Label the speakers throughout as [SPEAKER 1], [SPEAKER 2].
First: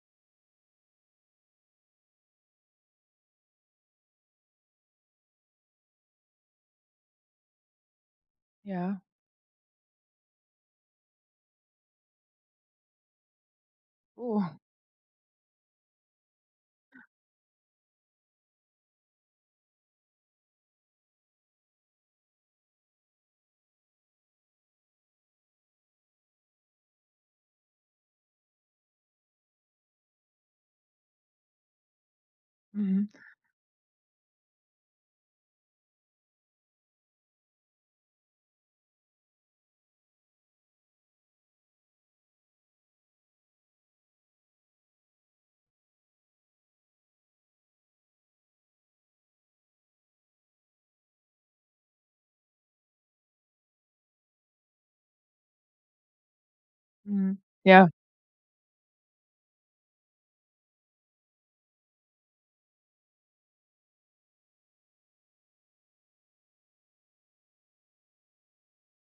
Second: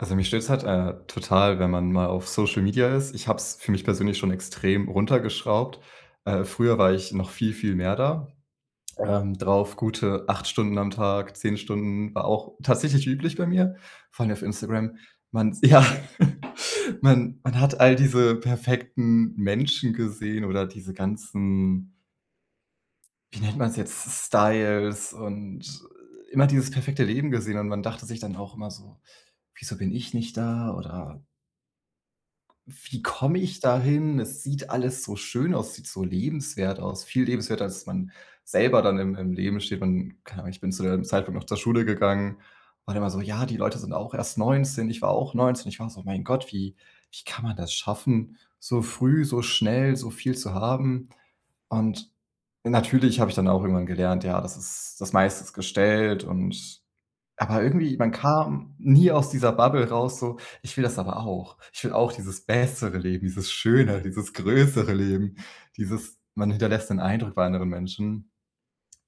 [SPEAKER 1] Also, mich stört es halt, äh, total, wenn man mal auf Social Media ist, ich habe es für mich persönlich schon extrem runtergeschraubt. Äh, früher war ich noch viel, viel mehr da,
[SPEAKER 2] Ja.
[SPEAKER 1] ähm, drauf. Gute 8 Stunden am Tag. 10 Stunden war auch tatsächlich üblich bei mir, vor allem auf
[SPEAKER 2] Oh.
[SPEAKER 1] Instagram. Man ja. Man man hat all diese perfekten Menschen gesehen oder diese ganzen wie nennt man es jetzt: Styles und immer dieses perfekte Leben gesehen. Und man dachte sich dann auch immer so: „Wieso bin ich nicht da?“ Oder „Wie
[SPEAKER 2] Mhm.
[SPEAKER 1] komme ich dahin? Es sieht alles so schön aus. Es sieht so lebenswert aus.“ Viel lebenswerter, als man selber dann im im Leben steht. Und keine Ahnung, ich bin zu dem Zeitpunkt noch zur Schule gegangen. War dann immer so: „Ja, die Leute sind auch erst 19.“ Ich war auch 19. Ich war so: „Mein Gott, wie wie kann man das schaffen, so früh, so schnell, so viel zu haben.“ Und natürlich habe ich dann auch irgendwann gelernt, ja, das ist das meiste ist gestellt und
[SPEAKER 2] Mhm.
[SPEAKER 1] aber
[SPEAKER 2] Ja.
[SPEAKER 1] irgendwie, man kam nie aus dieser Bubble raus, so: „Ich will das aber auch. Ich will auch dieses bessere Leben, dieses Schönere, dieses größere Leben.“ Dieses: Man hinterlässt den Eindruck bei anderen Menschen.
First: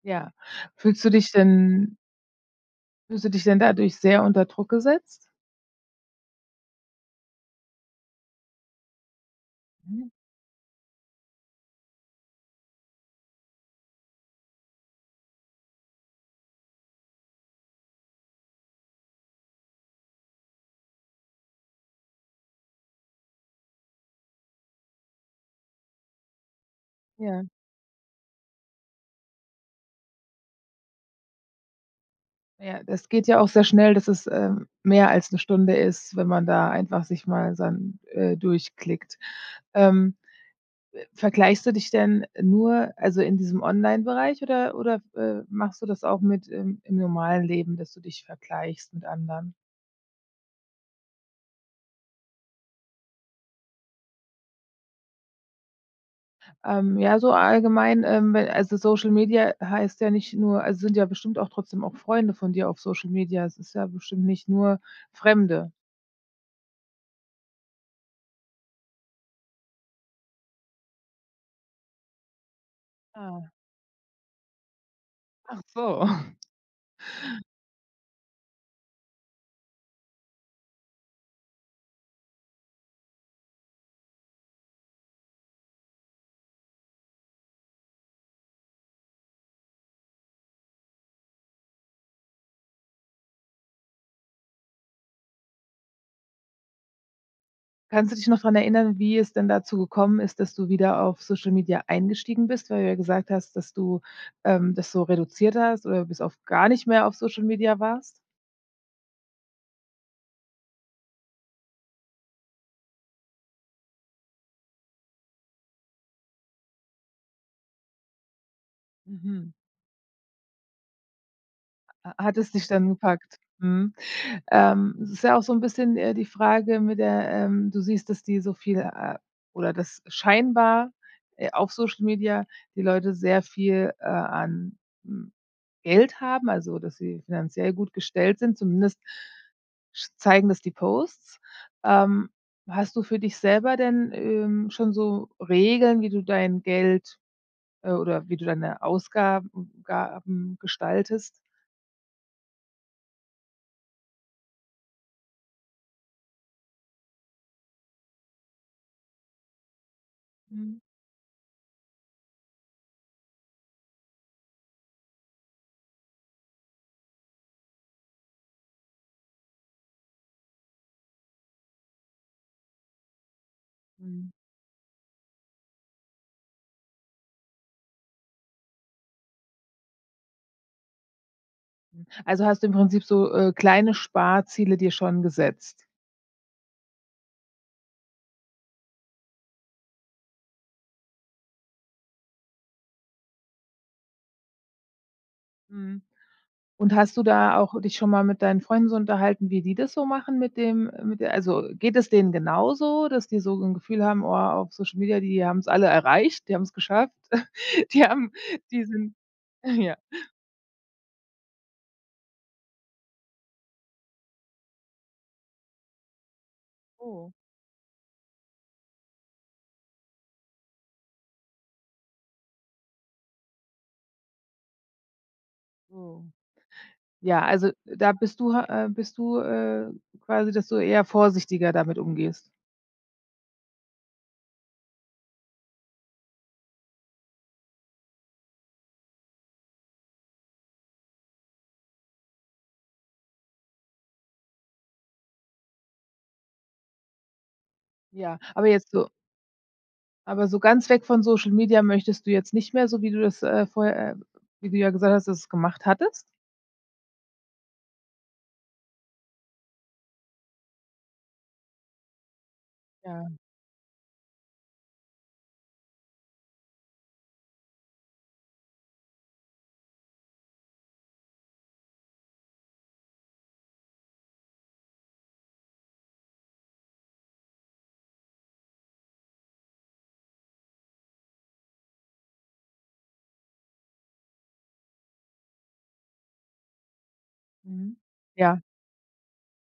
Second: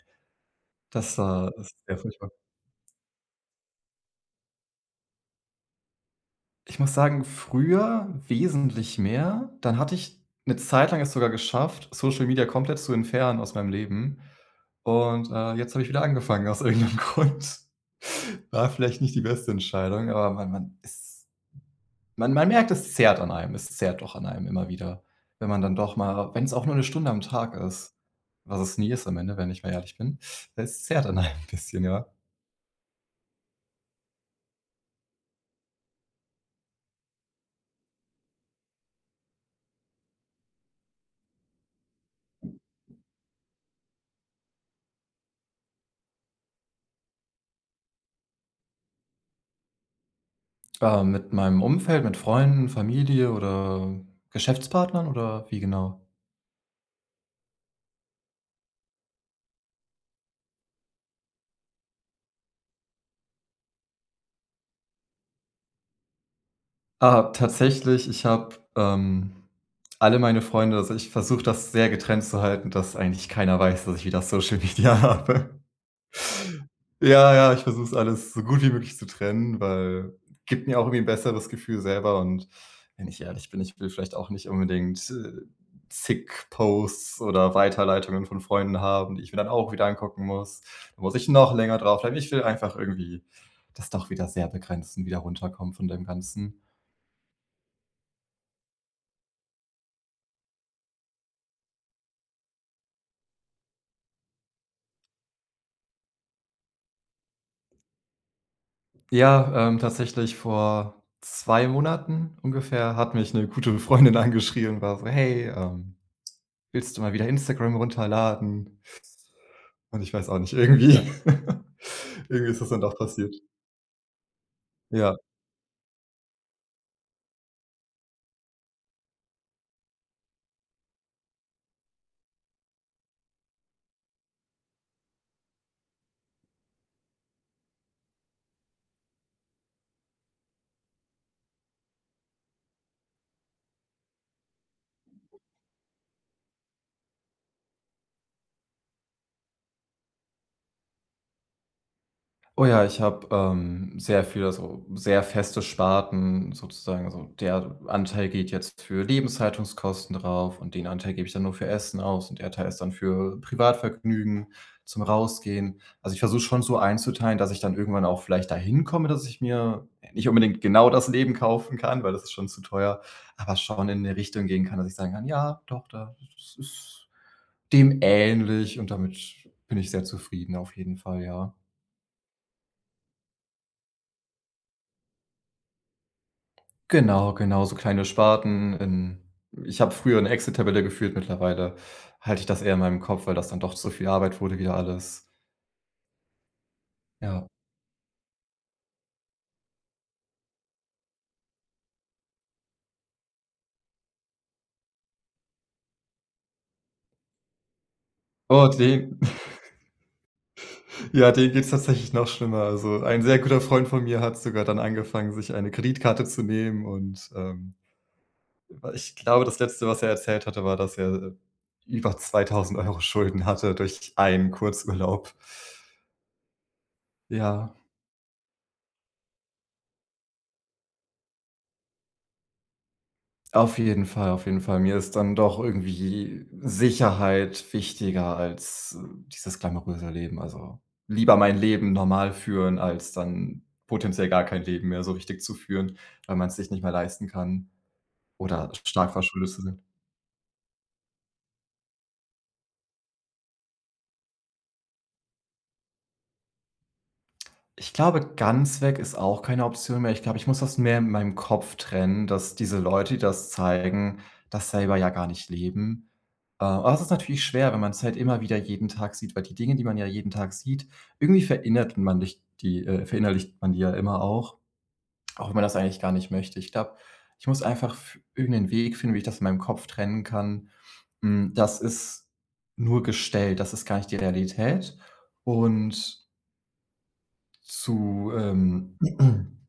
[SPEAKER 2] Ja. Fühlst du
[SPEAKER 1] Das,
[SPEAKER 2] dich
[SPEAKER 1] äh, ist sehr
[SPEAKER 2] denn
[SPEAKER 1] furchtbar.
[SPEAKER 2] Fühlst du dich denn dadurch sehr unter Druck gesetzt?
[SPEAKER 1] Ich muss sagen, früher wesentlich mehr, dann hatte
[SPEAKER 2] Mhm.
[SPEAKER 1] ich 'ne Zeit lang es sogar geschafft, Social Media komplett zu entfernen aus meinem Leben. Und, äh, jetzt habe ich wieder angefangen aus irgend 'nem Grund. War vielleicht nicht die beste Entscheidung, aber man man ist ...man man merkt, es zerrt an einem. Es zerrt doch an einem immer wieder, wenn man dann doch mal wenn es auch nur 'ne Stunde am
[SPEAKER 2] Ja.
[SPEAKER 1] Tag ist, was es nie ist am Ende, wenn ich mal ehrlich bin, es zerrt an einem 'n bisschen, ja.
[SPEAKER 2] Ja, das geht ja auch sehr schnell, dass es, ähm, mehr als 'ne Stunde ist, wenn man da einfach sich mal dann, äh, durchklickt. Ähm, äh, vergleichst du dich denn nur, also in diesem Online-Bereich oder oder, äh, machst du das auch mit im im normalen Leben, dass du dich vergleichst mit anderen?
[SPEAKER 1] Ähm, mit meinem Umfeld, mit Freunden, Familie oder Geschäftspartnern oder wie genau?
[SPEAKER 2] Ähm, ja, so allgemein, ähm, we also, Social Media heißt ja nicht nur also, sind ja bestimmt auch trotzdem auch Freunde von dir auf Social Media, es ist ja bestimmt nicht nur Fremde.
[SPEAKER 1] Aha, tatsächlich, ich habe, ähm, alle meine Freunde also, ich versuche, das sehr getrennt zu halten, dass eigentlich
[SPEAKER 2] Ah.
[SPEAKER 1] keiner weiß, dass ich wieder Social Media
[SPEAKER 2] Ach
[SPEAKER 1] habe.
[SPEAKER 2] so.
[SPEAKER 1] Ja, ja, ich versuche es alles so gut wie möglich zu trennen, weil, gibt mir auch irgendwie ‘n besseres Gefühl selber und wenn ich ehrlich bin, ich will vielleicht auch nicht unbedingt, äh, zig Posts oder Weiterleitungen von Freunden haben, die ich mir dann auch wieder angucken muss, muss ich noch länger drauf bleiben, ich will einfach irgendwie das doch wieder sehr begrenzen, wieder runterkommen von dem Ganzen.
[SPEAKER 2] Kannst du dich noch daran erinnern, wie es denn dazu gekommen ist, dass du wieder auf Social Media eingestiegen bist? Weil du ja gesagt hast, dass du, ähm, das so reduziert hast oder bis auf gar nicht mehr auf Social Media warst?
[SPEAKER 1] Ja, ähm, tatsächlich vor 2 Monaten ungefähr hat mich 'ne gute Freundin angeschrieben, war so: „Hey, ähm, willst du mal wieder Instagram runterladen?“
[SPEAKER 2] Mhm.
[SPEAKER 1] Und, ich weiß auch nicht, irgendwie
[SPEAKER 2] Ah, hat
[SPEAKER 1] irgendwie
[SPEAKER 2] es
[SPEAKER 1] ist
[SPEAKER 2] dich
[SPEAKER 1] es dann
[SPEAKER 2] dann
[SPEAKER 1] doch passiert.
[SPEAKER 2] gepackt? Mhm. Ähm, es
[SPEAKER 1] Ja.
[SPEAKER 2] ist ja auch so ‘n bisschen, äh, die Frage mit der, ähm du siehst, dass die so viele, äh oder das scheinbar, äh, auf Social Media die Leute sehr viel, äh, an, hm, Geld haben, also dass sie finanziell gut gestellt sind, zumindest zeigen das die Posts. Ähm, hast du für dich selber denn, ähm, schon so Regeln, wie du dein Geld, äh oder wie du deine Ausgaben Gaben gestaltest?
[SPEAKER 1] Oh ja, ich habe, ähm, sehr viel also, sehr feste Sparten sozusagen. Also, der Anteil geht jetzt für Lebenshaltungskosten drauf und
[SPEAKER 2] Mhm.
[SPEAKER 1] den Anteil gebe ich dann nur für Essen aus. Und der Teil ist dann für Privatvergnügen, zum Rausgehen. Also, ich versuche schon, so einzuteilen, dass ich dann irgendwann auch vielleicht dahin komme, dass ich mir nicht unbedingt genau das Leben kaufen kann, weil das ist schon zu teuer, aber schon in 'ne
[SPEAKER 2] Mhm.
[SPEAKER 1] Richtung gehen kann, dass ich sagen kann: „Ja, doch da es ist dem ähnlich, und damit bin ich sehr zufrieden.“ Auf jeden Fall, ja.
[SPEAKER 2] Hm, also, hast du im Prinzip so, äh, kleine Sparziele dir schon gesetzt?
[SPEAKER 1] Genau, genau, so kleine Sparten, in ich habe früher 'ne Excel-Tabelle geführt, mittlerweile halte ich das eher in meinem Kopf, weil das dann doch zu viel Arbeit wurde wieder alles.
[SPEAKER 2] Mhm. Und hast du
[SPEAKER 1] Ja.
[SPEAKER 2] da auch dich schon mal mit deinen Freunden so unterhalten, wie die das so machen mit dem mit d also, geht es denen genauso, dass die so 'n Gefühl haben: „Oh, auf Social Media, die haben es alle erreicht, die haben es geschafft. Die haben
[SPEAKER 1] Oh
[SPEAKER 2] die sind
[SPEAKER 1] [unintelligible]
[SPEAKER 2] ja.
[SPEAKER 1] Ja, denen geht's tatsächlich noch schlimmer. Also, ein sehr guter Freund von mir hat sogar dann angefangen, sich eine Kreditkarte zu nehmen. Und,
[SPEAKER 2] Oh.
[SPEAKER 1] ähm, w ich glaube, das Letzte, was er erzählt hatte, war, dass er über 2000 € Schulden hatte durch einen Kurzurlaub.
[SPEAKER 2] Oh. Ja, also,
[SPEAKER 1] Ja.
[SPEAKER 2] da bist du, äh bist du, äh quasi, dass du eher vorsichtiger damit umgehst.
[SPEAKER 1] Auf jeden Fall, auf jeden Fall. Mir ist dann doch irgendwie Sicherheit wichtiger als, äh, dieses glamouröse Leben. Also, lieber mein Leben normal führen, als dann potenziell gar kein Leben mehr so richtig zu führen, weil man's sich nicht mehr leisten kann
[SPEAKER 2] Ja, aber
[SPEAKER 1] oder sch
[SPEAKER 2] jetzt so
[SPEAKER 1] stark verschuldet zu sein.
[SPEAKER 2] aber so ganz weg von Social Media möchtest du jetzt nicht mehr, so wie du das, äh, vorher, äh wie du ja gesagt hast, dass du es gemacht hattest?
[SPEAKER 1] Ich glaube, ganz weg ist auch keine Option mehr. Ich glaube, ich muss das mehr in meinem Kopf trennen, dass diese Leute, die
[SPEAKER 2] Ja.
[SPEAKER 1] das zeigen, das selber ja gar nicht leben. Äh, aber das ist natürlich schwer, wenn man's halt immer wieder jeden Tag sieht, weil die Dinge, die man ja jeden Tag sieht, irgendwie verinnert man nicht die, äh verinnerlicht man die ja immer auch, auch wenn man das eigentlich gar nicht möchte. Ich glaube, ich muss einfach f irgendeinen Weg finden, wie ich das in meinem Kopf trennen kann, hm: „Das ist nur gestellt, das ist gar nicht die Realität und"
[SPEAKER 2] Mhm.
[SPEAKER 1] „zu,
[SPEAKER 2] Ja.
[SPEAKER 1] ähm"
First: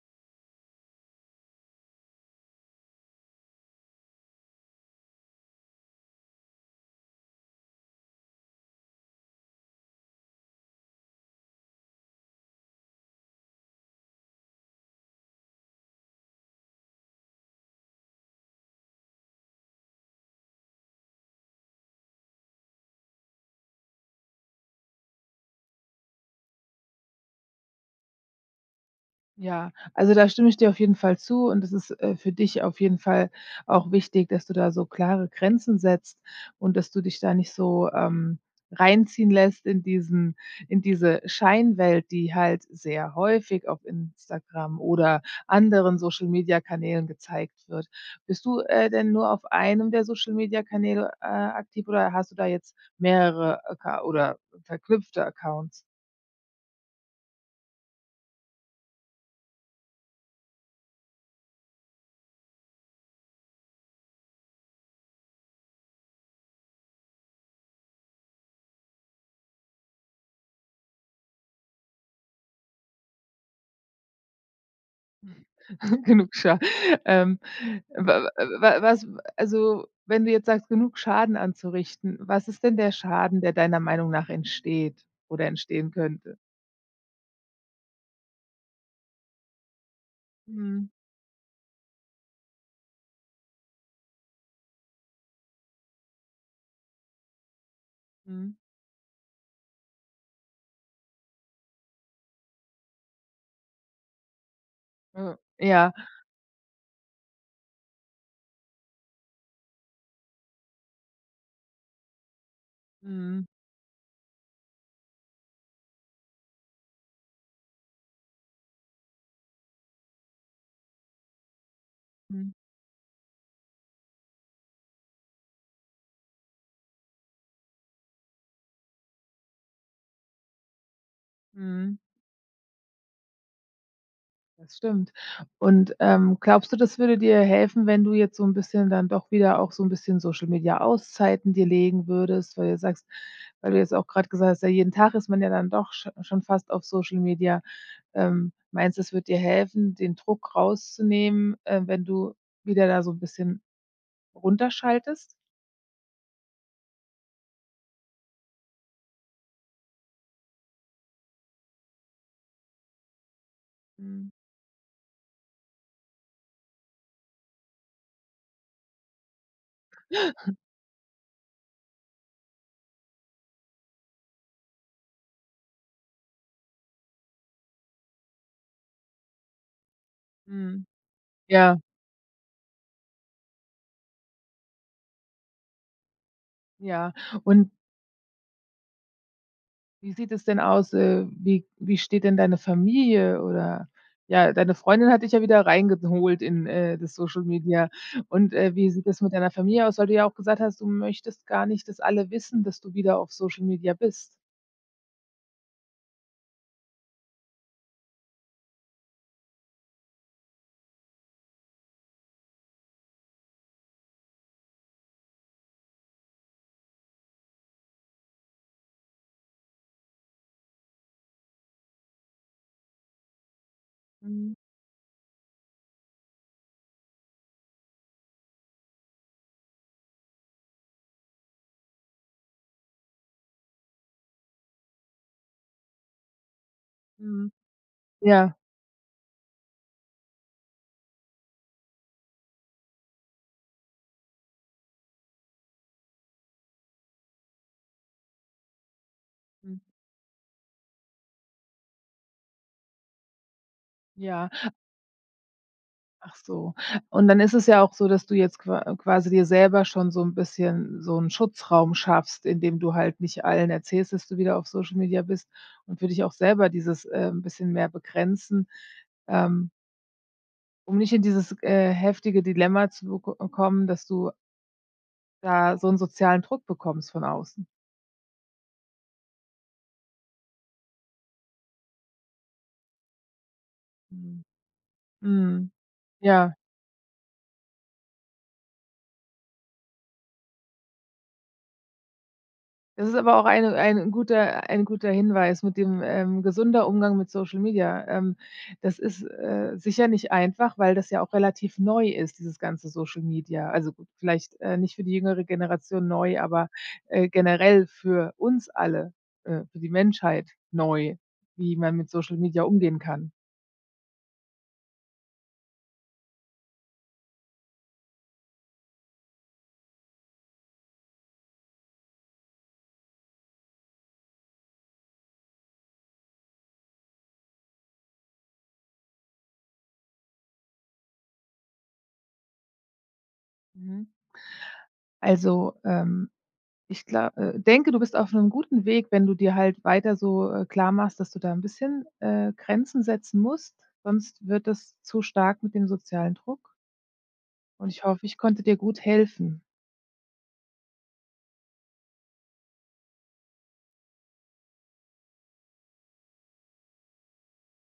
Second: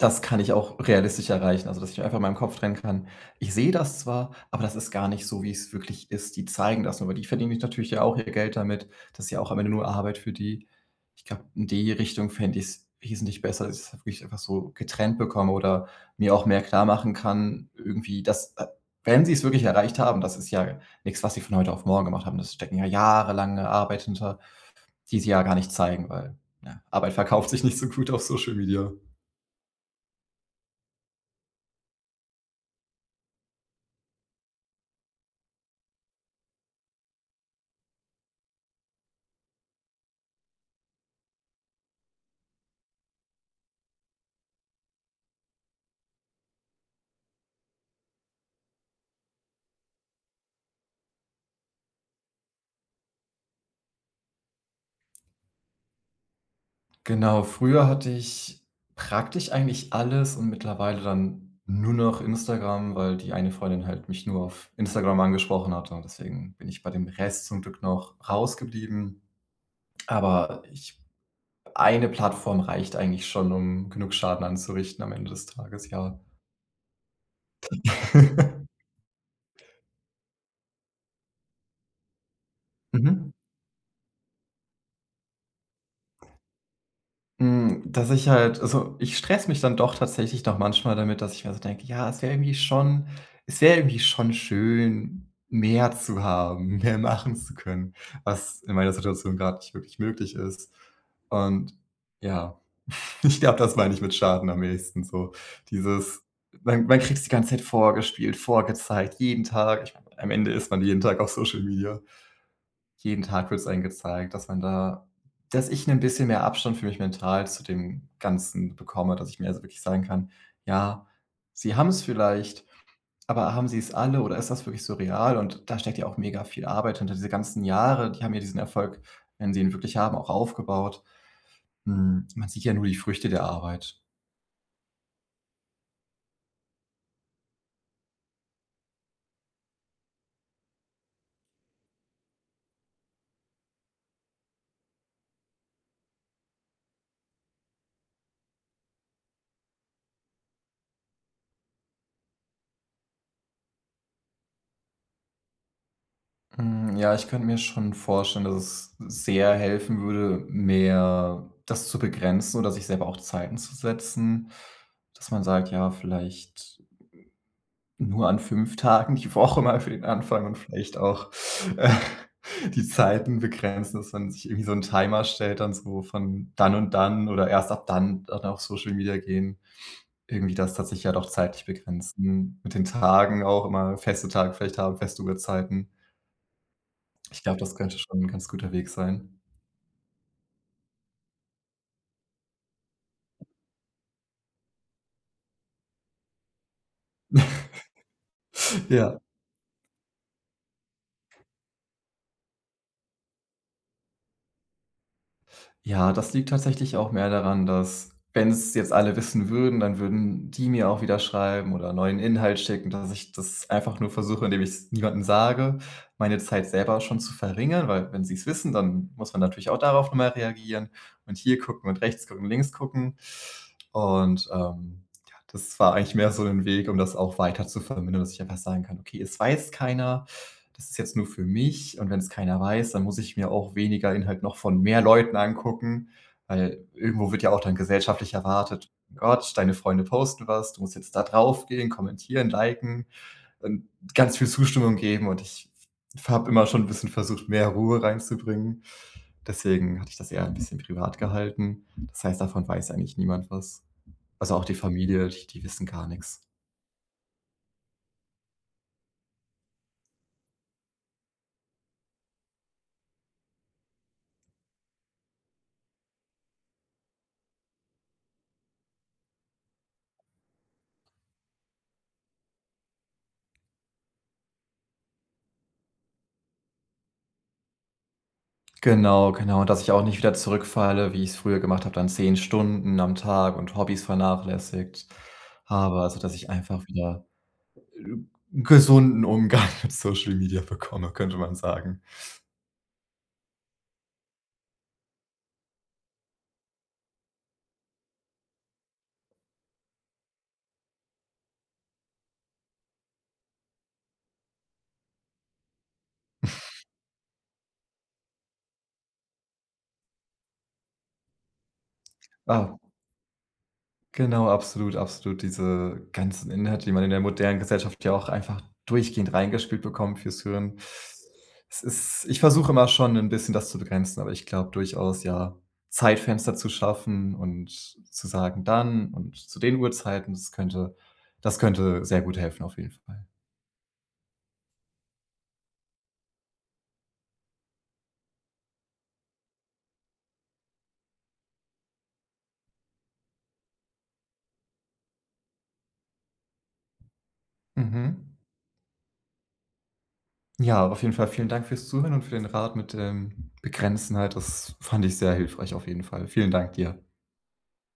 [SPEAKER 1] „das kann ich auch realistisch erreichen.“ Also, dass ich einfach in meinem Kopf trennen kann: „Ich sehe das zwar, aber das ist gar nicht so, wie es wirklich ist. Die zeigen das nur“, aber die verdienen sich natürlich ja auch ihr Geld damit, das ist ja auch am Ende nur Arbeit für die. Ich glaube, in die Richtung fände ich s wesentlich besser, als ob ich's einfach so getrennt bekomme oder mir auch mehr klarmachen kann, irgendwie, dass, äh, wenn sie's wirklich erreicht haben, das ist ja nix, was sie von heute auf morgen gemacht haben. Es stecken ja jahrelange Arbeit hinter, die sie ja gar nicht zeigen, weil, ja, Arbeit verkauft sich nicht so gut auf Social Media.
[SPEAKER 2] Ja. Also, da stimme ich dir auf jeden Fall zu und das ist, äh, für dich auf jeden Fall auch wichtig, dass du da so klare Grenzen setzt und dass du dich da nicht so, ähm, reinziehen lässt in diesen in diese Scheinwelt, die halt sehr häufig auf Instagram oder anderen Social-Media-Kanälen gezeigt wird. Bist du, äh, denn nur auf einem der Social-Media-Kanäle, äh, aktiv oder hast du da jetzt mehrere Acca oder verknüpfte Accounts?
[SPEAKER 1] Genau. Früher hatte ich praktisch eigentlich alles und mittlerweile dann nur noch Instagram, weil die eine Freundin halt mich nur auf Instagram angesprochen hatte. Und deswegen bin ich bei dem Rest zum Glück noch rausgeblieben. Aber ich 1 Plattform reicht eigentlich schon, um genug Schaden anzurichten am Ende des Tages, ja.
[SPEAKER 2] Genug Scha ähm, wa a wa was a also, wenn du jetzt sagst, genug Schaden anzurichten, was ist denn der
[SPEAKER 1] Mhm.
[SPEAKER 2] Schaden, der deiner Meinung nach entsteht, oder entstehen könnte?
[SPEAKER 1] Hm, dass ich halt also, ich stresse mich dann doch tatsächlich noch
[SPEAKER 2] Mhm.
[SPEAKER 1] manchmal damit, dass ich mir so denke: „Ja, es wäre irgendwie schon es wäre irgendwie schon schön, mehr zu haben, mehr machen zu können,
[SPEAKER 2] Mhm.
[SPEAKER 1] was in meiner Situation gerade nicht wirklich möglich ist.“ Und ja, ich glaube, das meine ich mit Schaden am ehesten so.
[SPEAKER 2] Ja.
[SPEAKER 1] Dieses man man kriegt's die ganze Zeit vorgespielt, vorgezeigt, jeden Tag, ich meine, am Ende ist man jeden Tag auf Social Media. Jeden
[SPEAKER 2] Mhm.
[SPEAKER 1] Tag wird es einem gezeigt, dass man da dass ich 'nen bisschen mehr Abstand für mich mental zu dem Ganzen bekomme, dass ich mir also wirklich sagen kann: „Ja, sie haben's
[SPEAKER 2] Mhm.
[SPEAKER 1] vielleicht, aber haben sie's alle, oder ist das wirklich so real?“ Und da steckt ja auch mega viel Arbeit hinter, diese ganzen Jahre. Die haben ja diesen Erfolg, wenn sie ihn wirklich haben, auch aufgebaut.
[SPEAKER 2] Mhm.
[SPEAKER 1] Hm, man sieht ja nur die Früchte der Arbeit.
[SPEAKER 2] Das stimmt. Und, ähm, glaubst du, das würde dir helfen, wenn du jetzt so 'n bisschen dann doch wieder auch so 'n bisschen Social-Media-Auszeiten dir legen würdest, weil du sagst weil du jetzt auch grad gesagt hast: „Ja, jeden Tag ist man ja dann doch sch schon fast auf Social Media.“ Ähm, meinst du, es würde dir helfen, den Druck rauszunehmen, ähm, wenn du wieder da so 'n bisschen runter schaltest?
[SPEAKER 1] Hm, ja, ich könnte mir schon vorstellen, dass es sehr helfen würde, mehr das zu begrenzen oder sich selber auch Zeiten zu
[SPEAKER 2] Mhm.
[SPEAKER 1] setzen, dass man sagt, ja, vielleicht nur an 5 Tagen die Woche mal für den Anfang und vielleicht auch, äh, die Zeiten begrenzen, dass man sich irgendwie so ‘n Timer stellt und so von dann und dann oder erst ab dann dann auf Social Media gehen. Irgendwie das
[SPEAKER 2] Mhm.
[SPEAKER 1] hat sich ja auch zeitlich
[SPEAKER 2] Ja.
[SPEAKER 1] begrenzen. Mit den Tagen auch immer, feste Tage vielleicht haben, feste Uhrzeiten.
[SPEAKER 2] Ja,
[SPEAKER 1] Ich glaube,
[SPEAKER 2] un
[SPEAKER 1] das könnte schon 'n ganz guter Weg sein.
[SPEAKER 2] Wie sieht es denn aus äh, wie wie steht denn deine Familie, oder, ja, deine Freundin hat dich ja wieder reingeholt in, äh, das Social Media und, äh, wie sieht
[SPEAKER 1] Ja.
[SPEAKER 2] das mit deiner Familie aus, weil du ja auch gesagt hast, du möchtest gar nicht, dass alle wissen, dass du wieder auf Social Media bist?
[SPEAKER 1] Ja, das liegt tatsächlich auch mehr daran, dass wenn es jetzt alle wissen würden, dann würden die mir auch wieder schreiben oder neuen Inhalt schicken, dass ich das einfach nur versuche, indem ich es niemandem sage, meine Zeit selber schon zu verringern. Weil wenn sie es wissen, dann muss man natürlich auch darauf nochmal reagieren und hier gucken und rechts gucken und links gucken. Und,
[SPEAKER 2] Mhm.
[SPEAKER 1] ähm, ja, das war eigentlich mehr so 'n Weg, um das auch weiter zu vermindern, dass ich einfach sagen kann: „Okay, es weiß keiner. Das ist jetzt nur für mich und wenn es keiner weiß, dann muss ich mir auch weniger Inhalt noch von mehr Leuten angucken.“ Weil irgendwo wird ja
[SPEAKER 2] Mhm.
[SPEAKER 1] auch dann gesellschaftlich
[SPEAKER 2] Ja.
[SPEAKER 1] erwartet. Gott, deine Freunde posten was, du musst jetzt da drauf gehen, kommentieren, liken und ganz viel Zustimmung geben und ich f habe immer schon bisschen versucht, mehr Ruhe reinzubringen.
[SPEAKER 2] Hm.
[SPEAKER 1] Deswegen hatte ich das eher ein bisschen privat gehalten. Das heißt, davon weiß eigentlich niemand was.
[SPEAKER 2] Ja.
[SPEAKER 1] Also, auch die Familie, die die wissen gar
[SPEAKER 2] Ach
[SPEAKER 1] nix.
[SPEAKER 2] so, und dann ist es ja auch so, dass du jetzt qua quasi dir selber schon so 'n bisschen so 'n Schutzraum schaffst, indem du halt nicht allen erzählst, dass du wieder auf Social Media bist und für dich auch selber dieses, ähm, bisschen mehr begrenzen, ähm Um nicht in dieses äh, heftige Dilemma zu beko kommen, dass du da so 'n sozialen Druck bekommst von außen.
[SPEAKER 1] Genau, genau, dass ich auch nicht wieder zurückfalle, wie ich's früher gemacht habe, dann 10 Stunden am Tag und Hobbys
[SPEAKER 2] Mhm.
[SPEAKER 1] vernachlässigt.
[SPEAKER 2] Mhm
[SPEAKER 1] Aber also, dass ich
[SPEAKER 2] Ja.
[SPEAKER 1] einfach wieder g gesunden Umgang mit Social Media bekomme, könnte man sagen.
[SPEAKER 2] Das ist aber auch ein ein guter ein guter Hinweis mit dem, ähm gesunder Umgang mit Social Media, ähm. Das ist, äh, sicher nicht einfach, weil das ja auch relativ neu ist, dieses ganze Social Media. Also, vielleicht, äh, nicht für die jüngere Generation neu, aber, äh, generell für uns alle, äh für die Menschheit neu, wie man mit Social Media
[SPEAKER 1] Ah.
[SPEAKER 2] umgehen kann.
[SPEAKER 1] Genau, absolut, absolut, diese ganzen Inhalte, die man in der modernen Gesellschaft ja auch einfach durchgehend reingespielt bekommt fürs Hirn. Es ist ich versuche immer schon 'n bisschen, das zu begrenzen, aber ich glaube durchaus, ja, Zeitfenster zu schaffen und zu sagen: „Dann und zu den Uhrzeiten“, das könnte das könnte sehr gut helfen, auf jeden Fall.
[SPEAKER 2] Mhm. Also, ähm, ich glau äh, denke, du bist auf 'nem guten Weg, wenn du dir halt weiter so, äh, klar machst, dass du da 'n bisschen, äh, Grenzen setzen musst, sonst wird das zu stark mit dem sozialen Druck. Und ich
[SPEAKER 1] Mhm.
[SPEAKER 2] hoffe, ich konnte dir gut helfen.
[SPEAKER 1] Ja, auf jeden Fall vielen Dank fürs Zuhören und für den Rat mit dem Begrenzen halt. Das fand ich sehr hilfreich auf jeden Fall. Vielen Dank dir.